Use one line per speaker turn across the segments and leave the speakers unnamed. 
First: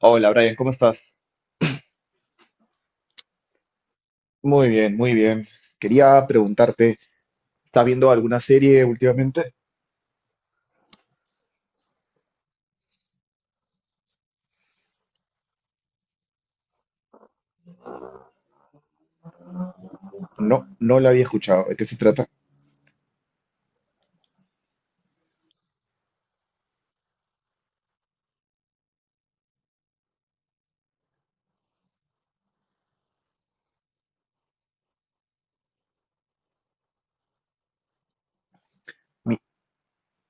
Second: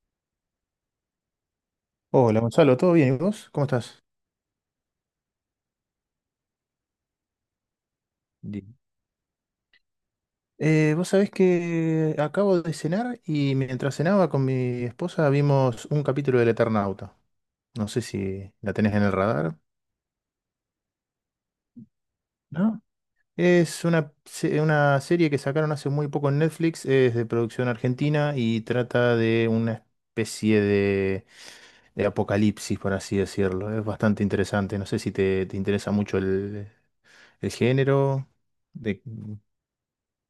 Hola Brian, ¿cómo estás?
Hola Gonzalo, ¿todo bien? ¿Y vos? ¿Cómo estás?
Muy bien, muy bien. Quería preguntarte, ¿estás viendo alguna
Bien.
serie últimamente?
Vos sabés que acabo de cenar y mientras cenaba con mi esposa vimos un capítulo del Eternauta. No sé si la tenés en el radar.
No, no la había escuchado. ¿De qué se trata?
¿No? Una serie que sacaron hace muy poco en Netflix, es de producción argentina y trata de una especie de apocalipsis, por así decirlo. Es bastante interesante. No sé si te interesa mucho el género. De...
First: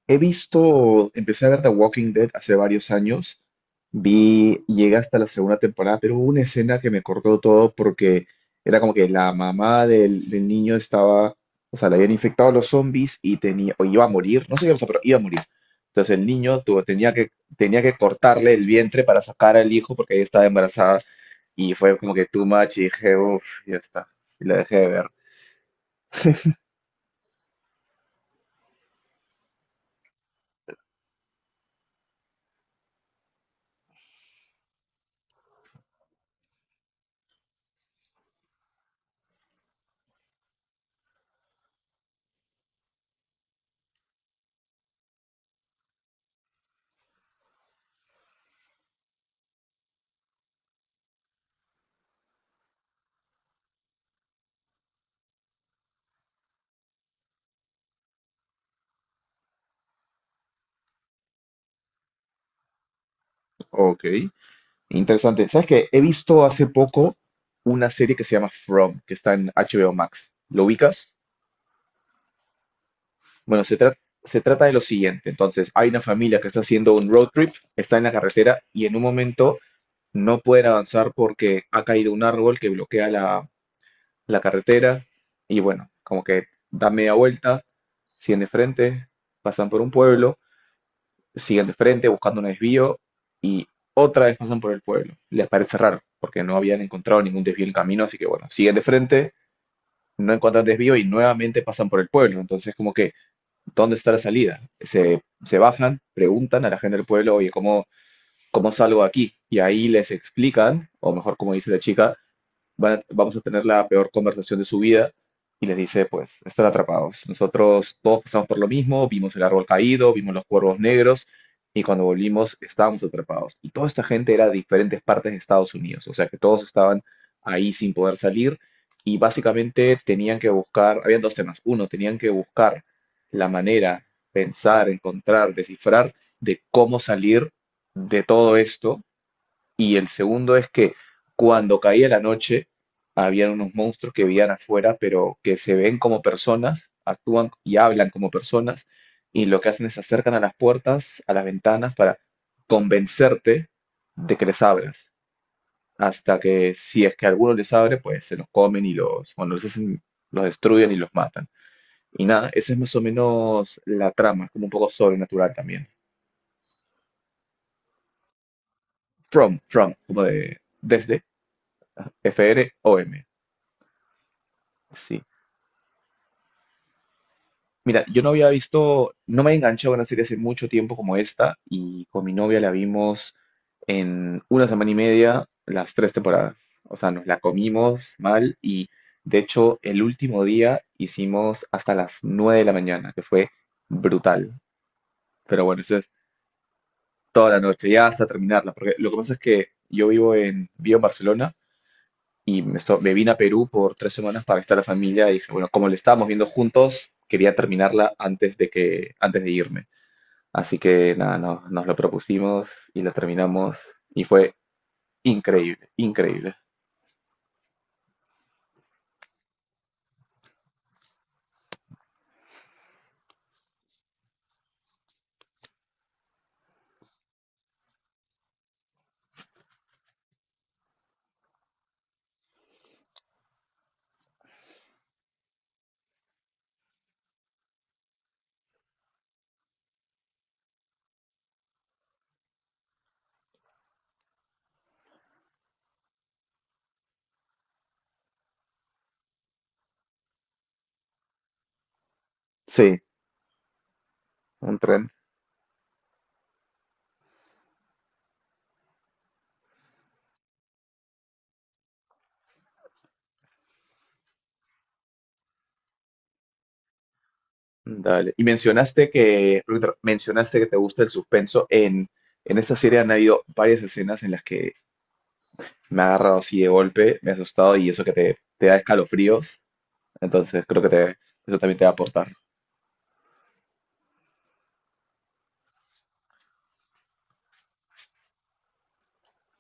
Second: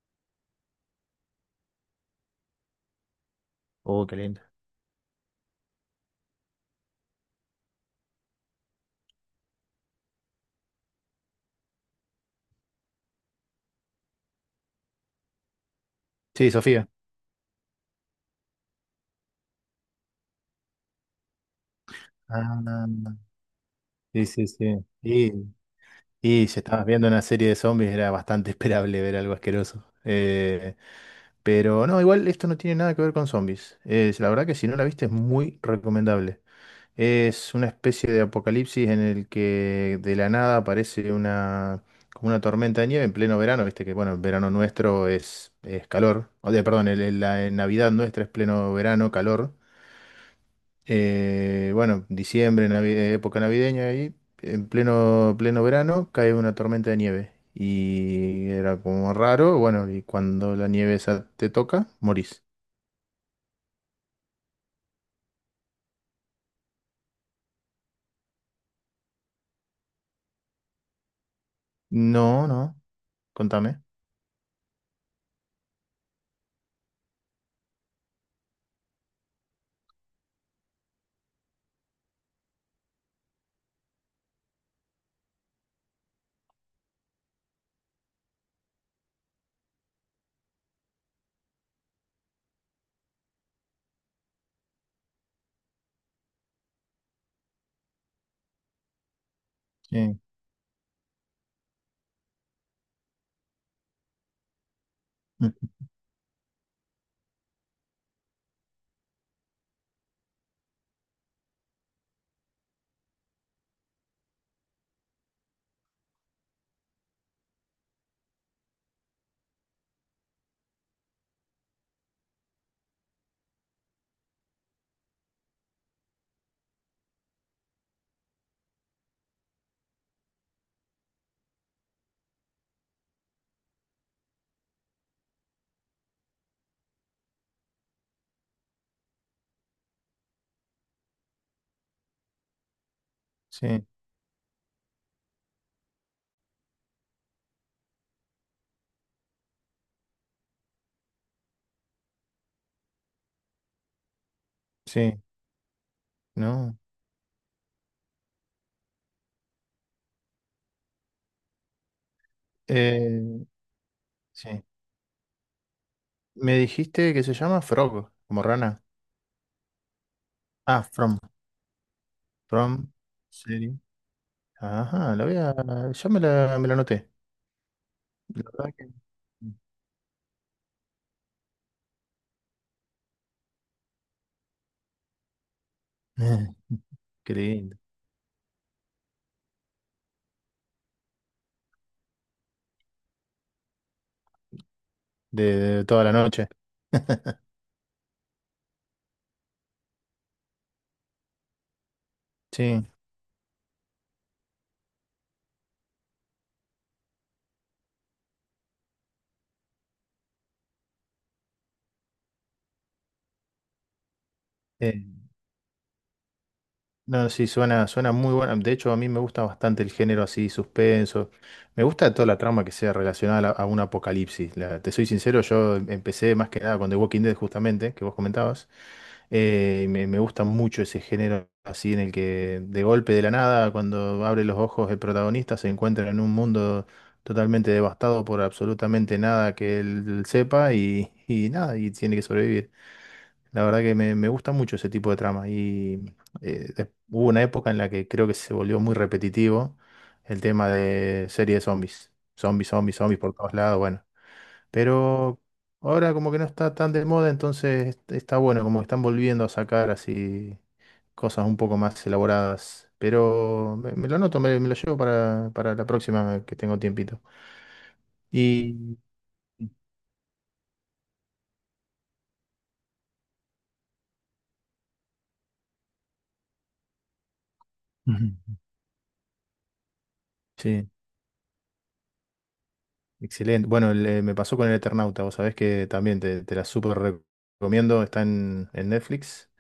He visto, empecé a ver The Walking Dead hace varios años,
Oh, qué lindo.
vi, llegué hasta la segunda temporada, pero hubo una escena que me cortó todo porque era como que la mamá del niño estaba, o sea, le habían infectado a los zombies y tenía, o iba a morir, no sé qué pasó, pero iba a morir. Entonces el
Sí,
niño
Sofía.
tenía que cortarle el vientre para sacar al hijo porque ella estaba embarazada y fue como que too much y
Ah,
dije, uff, ya está,
sí,
y
sí,
la dejé
sí.
de ver.
Y si estabas viendo una serie de zombies era bastante esperable ver algo asqueroso. Pero no, igual esto no tiene nada que ver con zombies. Es, la verdad que si no la viste es muy recomendable. Es una especie de apocalipsis en el que de la nada aparece como una tormenta de nieve en pleno verano. Viste que, bueno, el verano nuestro es calor. Perdón, la Navidad nuestra es pleno verano, calor. Bueno, diciembre, época navideña ahí, en pleno verano, cae una tormenta de nieve. Y era como raro, bueno, y cuando la nieve esa te toca, morís.
Ok. Interesante. ¿Sabes qué? He visto hace poco una serie que se llama From, que está en HBO Max. ¿Lo ubicas?
No, no,
Bueno,
contame.
se trata de lo siguiente. Entonces, hay una familia que está haciendo un road trip, está en la carretera y en un momento no pueden avanzar porque ha caído un árbol que bloquea la carretera y bueno, como que da media vuelta, siguen de frente, pasan por un pueblo, siguen de frente buscando un desvío y otra vez pasan por el pueblo. Les parece raro, porque no habían encontrado ningún desvío en el camino, así que bueno, siguen de frente,
Sí,
no encuentran desvío y nuevamente pasan por el pueblo. Entonces, como que, ¿dónde está la salida? Se
mm,
bajan, preguntan a la gente del pueblo, oye, ¿cómo salgo de aquí? Y ahí les explican, o mejor como dice la chica, vamos a tener la peor conversación de su vida y les dice, pues, están atrapados. Nosotros todos pasamos por lo mismo, vimos el árbol caído, vimos los cuervos negros y cuando volvimos estábamos atrapados. Y toda esta gente era de diferentes partes de Estados Unidos, o sea que todos estaban ahí sin poder salir y básicamente tenían que buscar, habían dos temas. Uno, tenían que buscar la manera, pensar, encontrar, descifrar de cómo salir de todo esto y el segundo es que cuando caía la noche, habían unos
sí,
monstruos que vivían afuera, pero que se ven como personas, actúan y hablan como personas, y lo que hacen es se acercan a las puertas, a las ventanas, para convencerte de que les abras.
sí,
Hasta que
no.
si es que alguno les abre, pues se los comen y los destruyen y los matan. Y nada, esa es más o
Eh,
menos la trama,
sí.
como un poco sobrenatural también.
Me dijiste que se llama Frog, como rana.
From, como de
Ah,
desde,
From,
F-R-O-M.
serie. Ajá,
Sí.
la voy a, ya me la anoté.
Mira, yo no
La
había
verdad que...
visto, no me he enganchado en una serie hace mucho tiempo como esta y con mi novia la vimos en una semana y media las tres temporadas. O sea, nos
Qué
la
lindo.
comimos mal y de hecho el último día hicimos hasta las nueve de la mañana, que fue brutal.
de,
Pero bueno,
de
eso
toda
es
la noche.
toda la noche, ya hasta terminarla, porque lo que pasa es que yo vivo en Barcelona y
Sí,
me vine a Perú por tres semanas para estar la familia y dije, bueno, como la estábamos viendo juntos, quería terminarla antes de irme. Así que nada, nos lo propusimos y lo terminamos y fue
eh,
increíble, increíble.
no, sí, suena muy buena. De hecho, a mí me gusta bastante el género así, suspenso. Me gusta toda la trama que sea relacionada a un apocalipsis. Te soy sincero, empecé más que nada con The Walking Dead, justamente, que vos comentabas. Me gusta mucho ese género así en el que de golpe de la nada, cuando abre los ojos el protagonista, se encuentra en un mundo totalmente devastado por absolutamente nada que él sepa y nada, y tiene que sobrevivir. La verdad que me gusta mucho ese tipo de trama. Hubo una época en la que creo que se volvió muy repetitivo el tema de serie de zombies. Zombies, zombies,
Sí.
zombies por todos lados, bueno.
Un tren.
Pero ahora como que no está tan de moda, entonces está bueno, como que están volviendo a sacar así cosas un poco más elaboradas. Pero me lo anoto, me lo llevo para la próxima que tengo tiempito.
Dale. Y
Y
mencionaste que, Ruiter, mencionaste que te gusta el suspenso. En esta serie han habido varias escenas en las que me ha agarrado así de golpe, me ha asustado y eso que
ujú.
te da escalofríos. Entonces creo
Sí.
que eso también te va a aportar.
Excelente. Bueno, me pasó con el Eternauta, vos sabés que también te la súper recomiendo, está en Netflix,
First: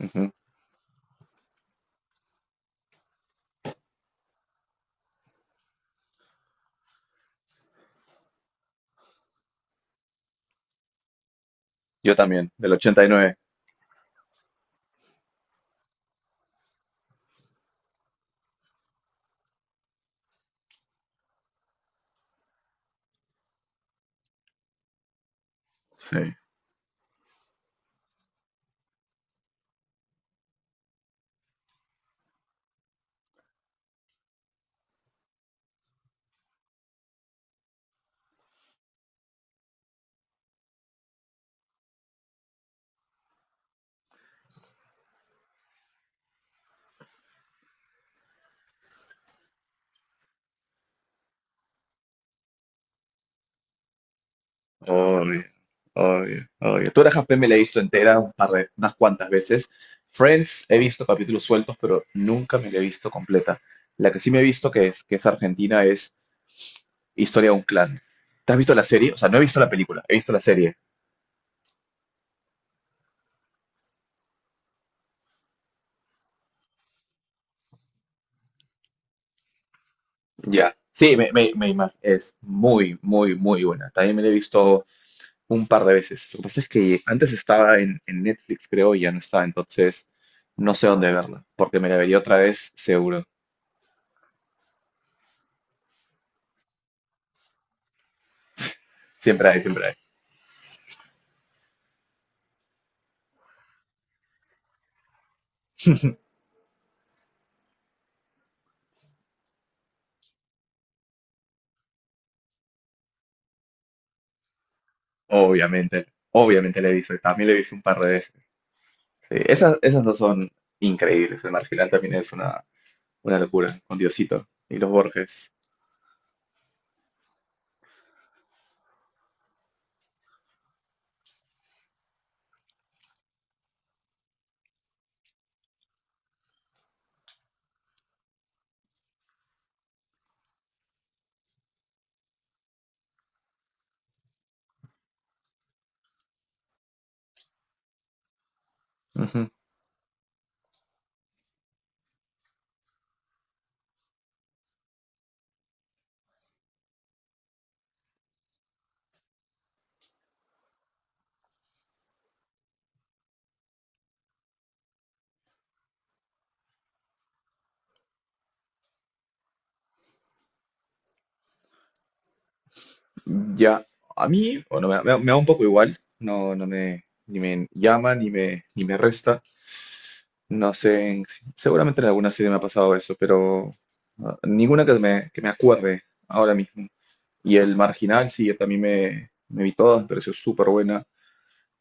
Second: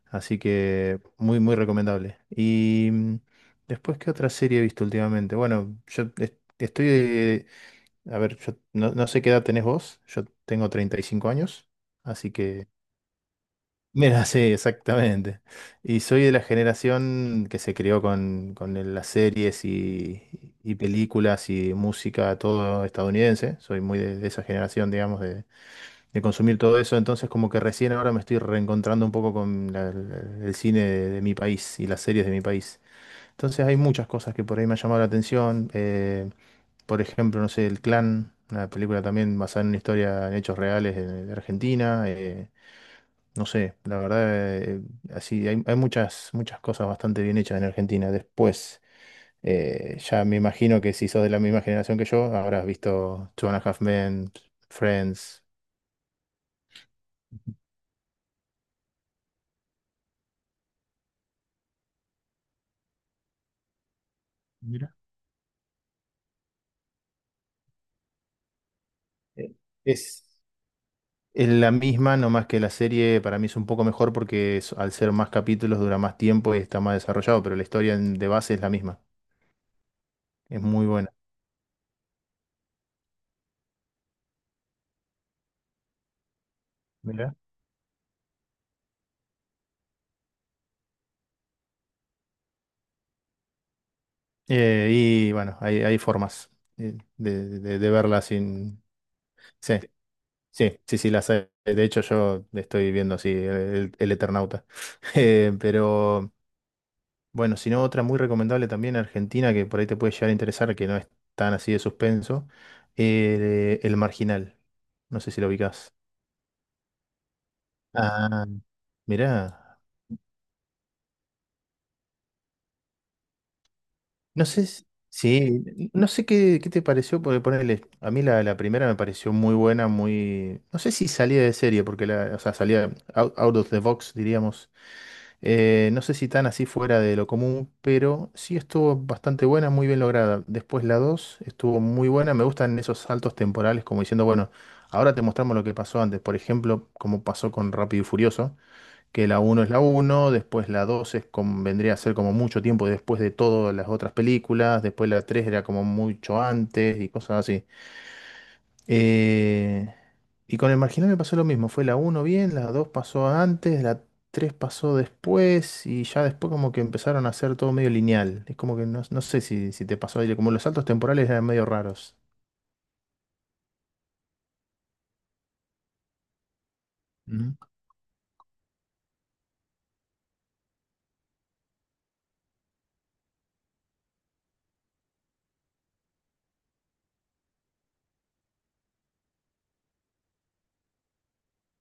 Ujú.
así que muy, muy recomendable. Después, ¿qué otra serie he visto últimamente? Bueno, estoy, a ver, yo no sé qué edad tenés vos, yo tengo 35 años,
Yo
así
también,
que
del 89.
mira, sí, exactamente. Y soy de la generación que se crió con las series y películas y música, todo estadounidense. Soy muy de esa generación, digamos, de
Sí.
consumir todo eso. Entonces, como que recién ahora me estoy reencontrando un poco con el cine de mi país y las series de mi país. Entonces, hay muchas cosas que por ahí me han llamado la atención. Por ejemplo, no sé, El Clan, una película también basada en una historia en hechos reales de Argentina. No sé, la verdad, así hay, hay muchas, muchas cosas bastante bien hechas en Argentina. Después, ya me imagino que si sos de la misma generación que yo, habrás visto Two and a Half Men,
Obvio,
Friends.
obvio, obvio. Tú Half-Men me la he visto entera un par de, unas cuantas veces. Friends he visto capítulos sueltos, pero nunca me la he visto completa. La que sí me he visto que
Mira.
que es argentina es Historia de un clan. ¿Te has visto la serie? O sea, no he
Eh,
visto la película, he
Es,
visto la serie.
es la misma, nomás que la serie para mí es un poco mejor porque al ser más capítulos dura más tiempo y está más desarrollado, pero la historia de base es la misma. Es
Ya.
muy buena.
Sí, es muy, muy, muy buena. También me la he visto un par de veces. Lo que pasa es que antes
Mira.
estaba en Netflix, creo, y ya no está, entonces no sé dónde verla, porque me la vería otra vez seguro.
Y bueno, hay formas de verla sin...
Siempre hay,
Sí.
siempre hay.
Sí, sí, sí, las hay. De hecho, yo estoy viendo así el Eternauta. Pero bueno, si no, otra muy recomendable también argentina que por ahí te puede llegar a interesar, que no es tan así de suspenso, El Marginal. No sé si lo ubicás.
Obviamente, obviamente la he visto, también la he visto un par de veces.
Ah, mirá.
Sí, esas dos son increíbles. El Marginal también es una locura, con
No
Diosito
sé,
y
si-
los Borges.
Sí, no sé qué te pareció, porque ponerle, a mí la primera me pareció muy buena, muy, no sé si salía de serie, porque la, o sea, salía out of the box, diríamos. No sé si tan así fuera de lo común, pero sí estuvo bastante buena, muy bien lograda. Después la 2 estuvo muy buena. Me gustan esos saltos temporales, como diciendo, bueno, ahora te mostramos lo que pasó antes. Por ejemplo, como pasó con Rápido y Furioso, que la
Ujú.
uno es la uno, después la 2 es como, vendría a ser como mucho tiempo después de todas las otras películas, después la 3 era como mucho antes y cosas así. Eh, y con el marginal me pasó lo mismo. Fue la uno bien, la 2 pasó antes, la 3 pasó después y ya después como que empezaron a hacer todo medio lineal. Es como que no, no sé si te pasó, Adri, como los saltos temporales eran medio raros.
Ya, a mí, bueno, me da un poco igual, no, no me, ni
Ujú.
me llama, ni me resta. No sé, seguramente en alguna serie me ha pasado eso, pero ah, ninguna que que me acuerde ahora mismo. Y el Marginal, sí, yo también me vi todas, me pareció súper buena.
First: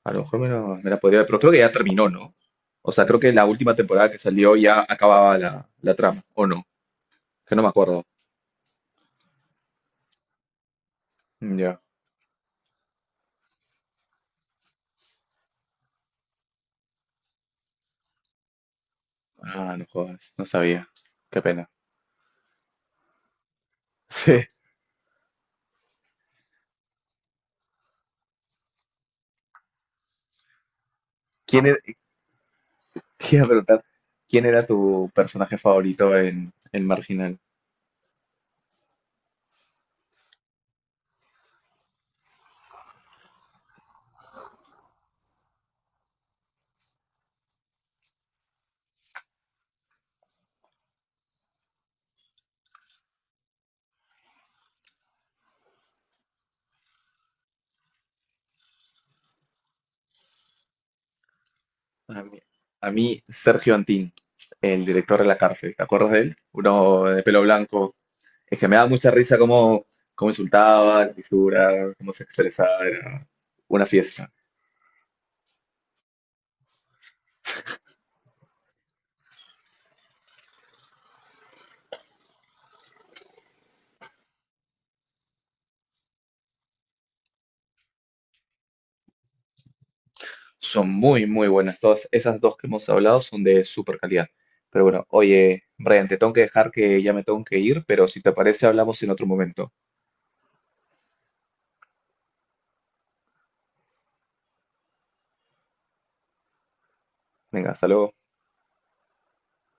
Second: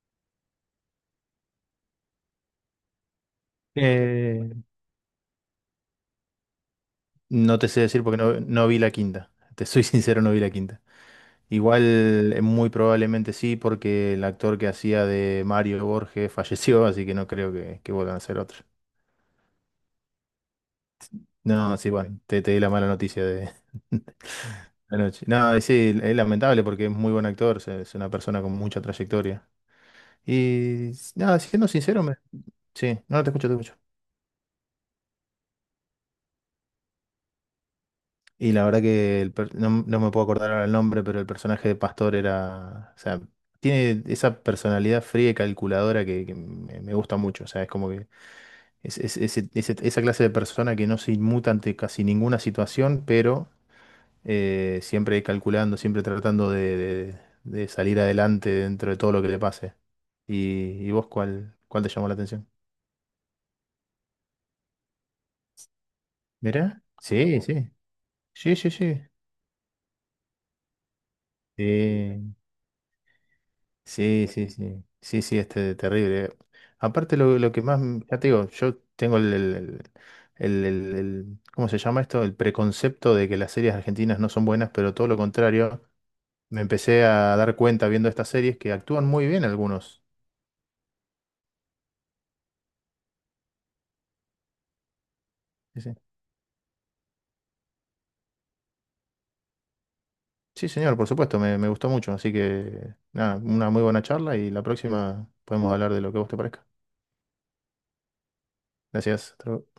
A lo mejor me la podría ver, pero creo que ya terminó, ¿no? O sea, creo que la última temporada que
Eh,
salió ya acababa la trama, ¿o no? Que
no
no
te
me
sé
acuerdo.
decir porque no vi la quinta. Te soy sincero, no vi la quinta.
Ya.
Igual, muy probablemente sí, porque el actor que hacía de Mario Borges falleció, así que no creo que vuelvan a hacer otro.
Ah, no jodas, no sabía. Qué pena.
No, ah, sí, ok, bueno, te di la mala noticia de...
Sí.
La noche. No, y sí, es lamentable porque es muy buen actor, es una persona con mucha trayectoria. Nada,
¿Quién
siendo
era,
sincero, me... Sí, no te
te iba a
escucho, te escucho.
preguntar, ¿quién era tu personaje favorito en El Marginal?
Y la verdad que no, no me puedo acordar ahora el nombre, pero el personaje de Pastor era, o sea, tiene esa personalidad fría y calculadora que me gusta mucho. O sea, es como que esa clase de persona que no se inmuta ante casi ninguna situación, pero siempre calculando, siempre tratando de salir adelante dentro de todo lo que le pase. ¿Y vos cuál te llamó la
A mí,
atención?
a mí, Sergio Antín, el director de la cárcel, ¿te acuerdas de él?
¿Mirá?
Uno de pelo
Sí, sí.
blanco.
Sí,
Es que
sí,
me daba
sí.
mucha risa cómo insultaba, la fisura, cómo se
Sí,
expresaba, era una
sí,
fiesta.
sí, sí. Sí, sí, este terrible. Aparte lo que más, ya te digo, yo tengo ¿cómo se llama esto? El preconcepto de que las series argentinas no son buenas, pero todo lo contrario. Me empecé a dar cuenta viendo estas series que actúan muy bien algunos.
Son muy, muy buenas. Todas esas dos que hemos hablado son de super calidad. Pero bueno, oye,
Sí, sí.
Brian, te tengo que dejar que ya me tengo que ir, pero si te parece, hablamos en otro momento.
Sí, señor, por supuesto, me gustó mucho. Así que, nada, una muy buena charla y la próxima podemos hablar de lo que a vos te parezca.
Venga, hasta luego.
Gracias. Hasta luego.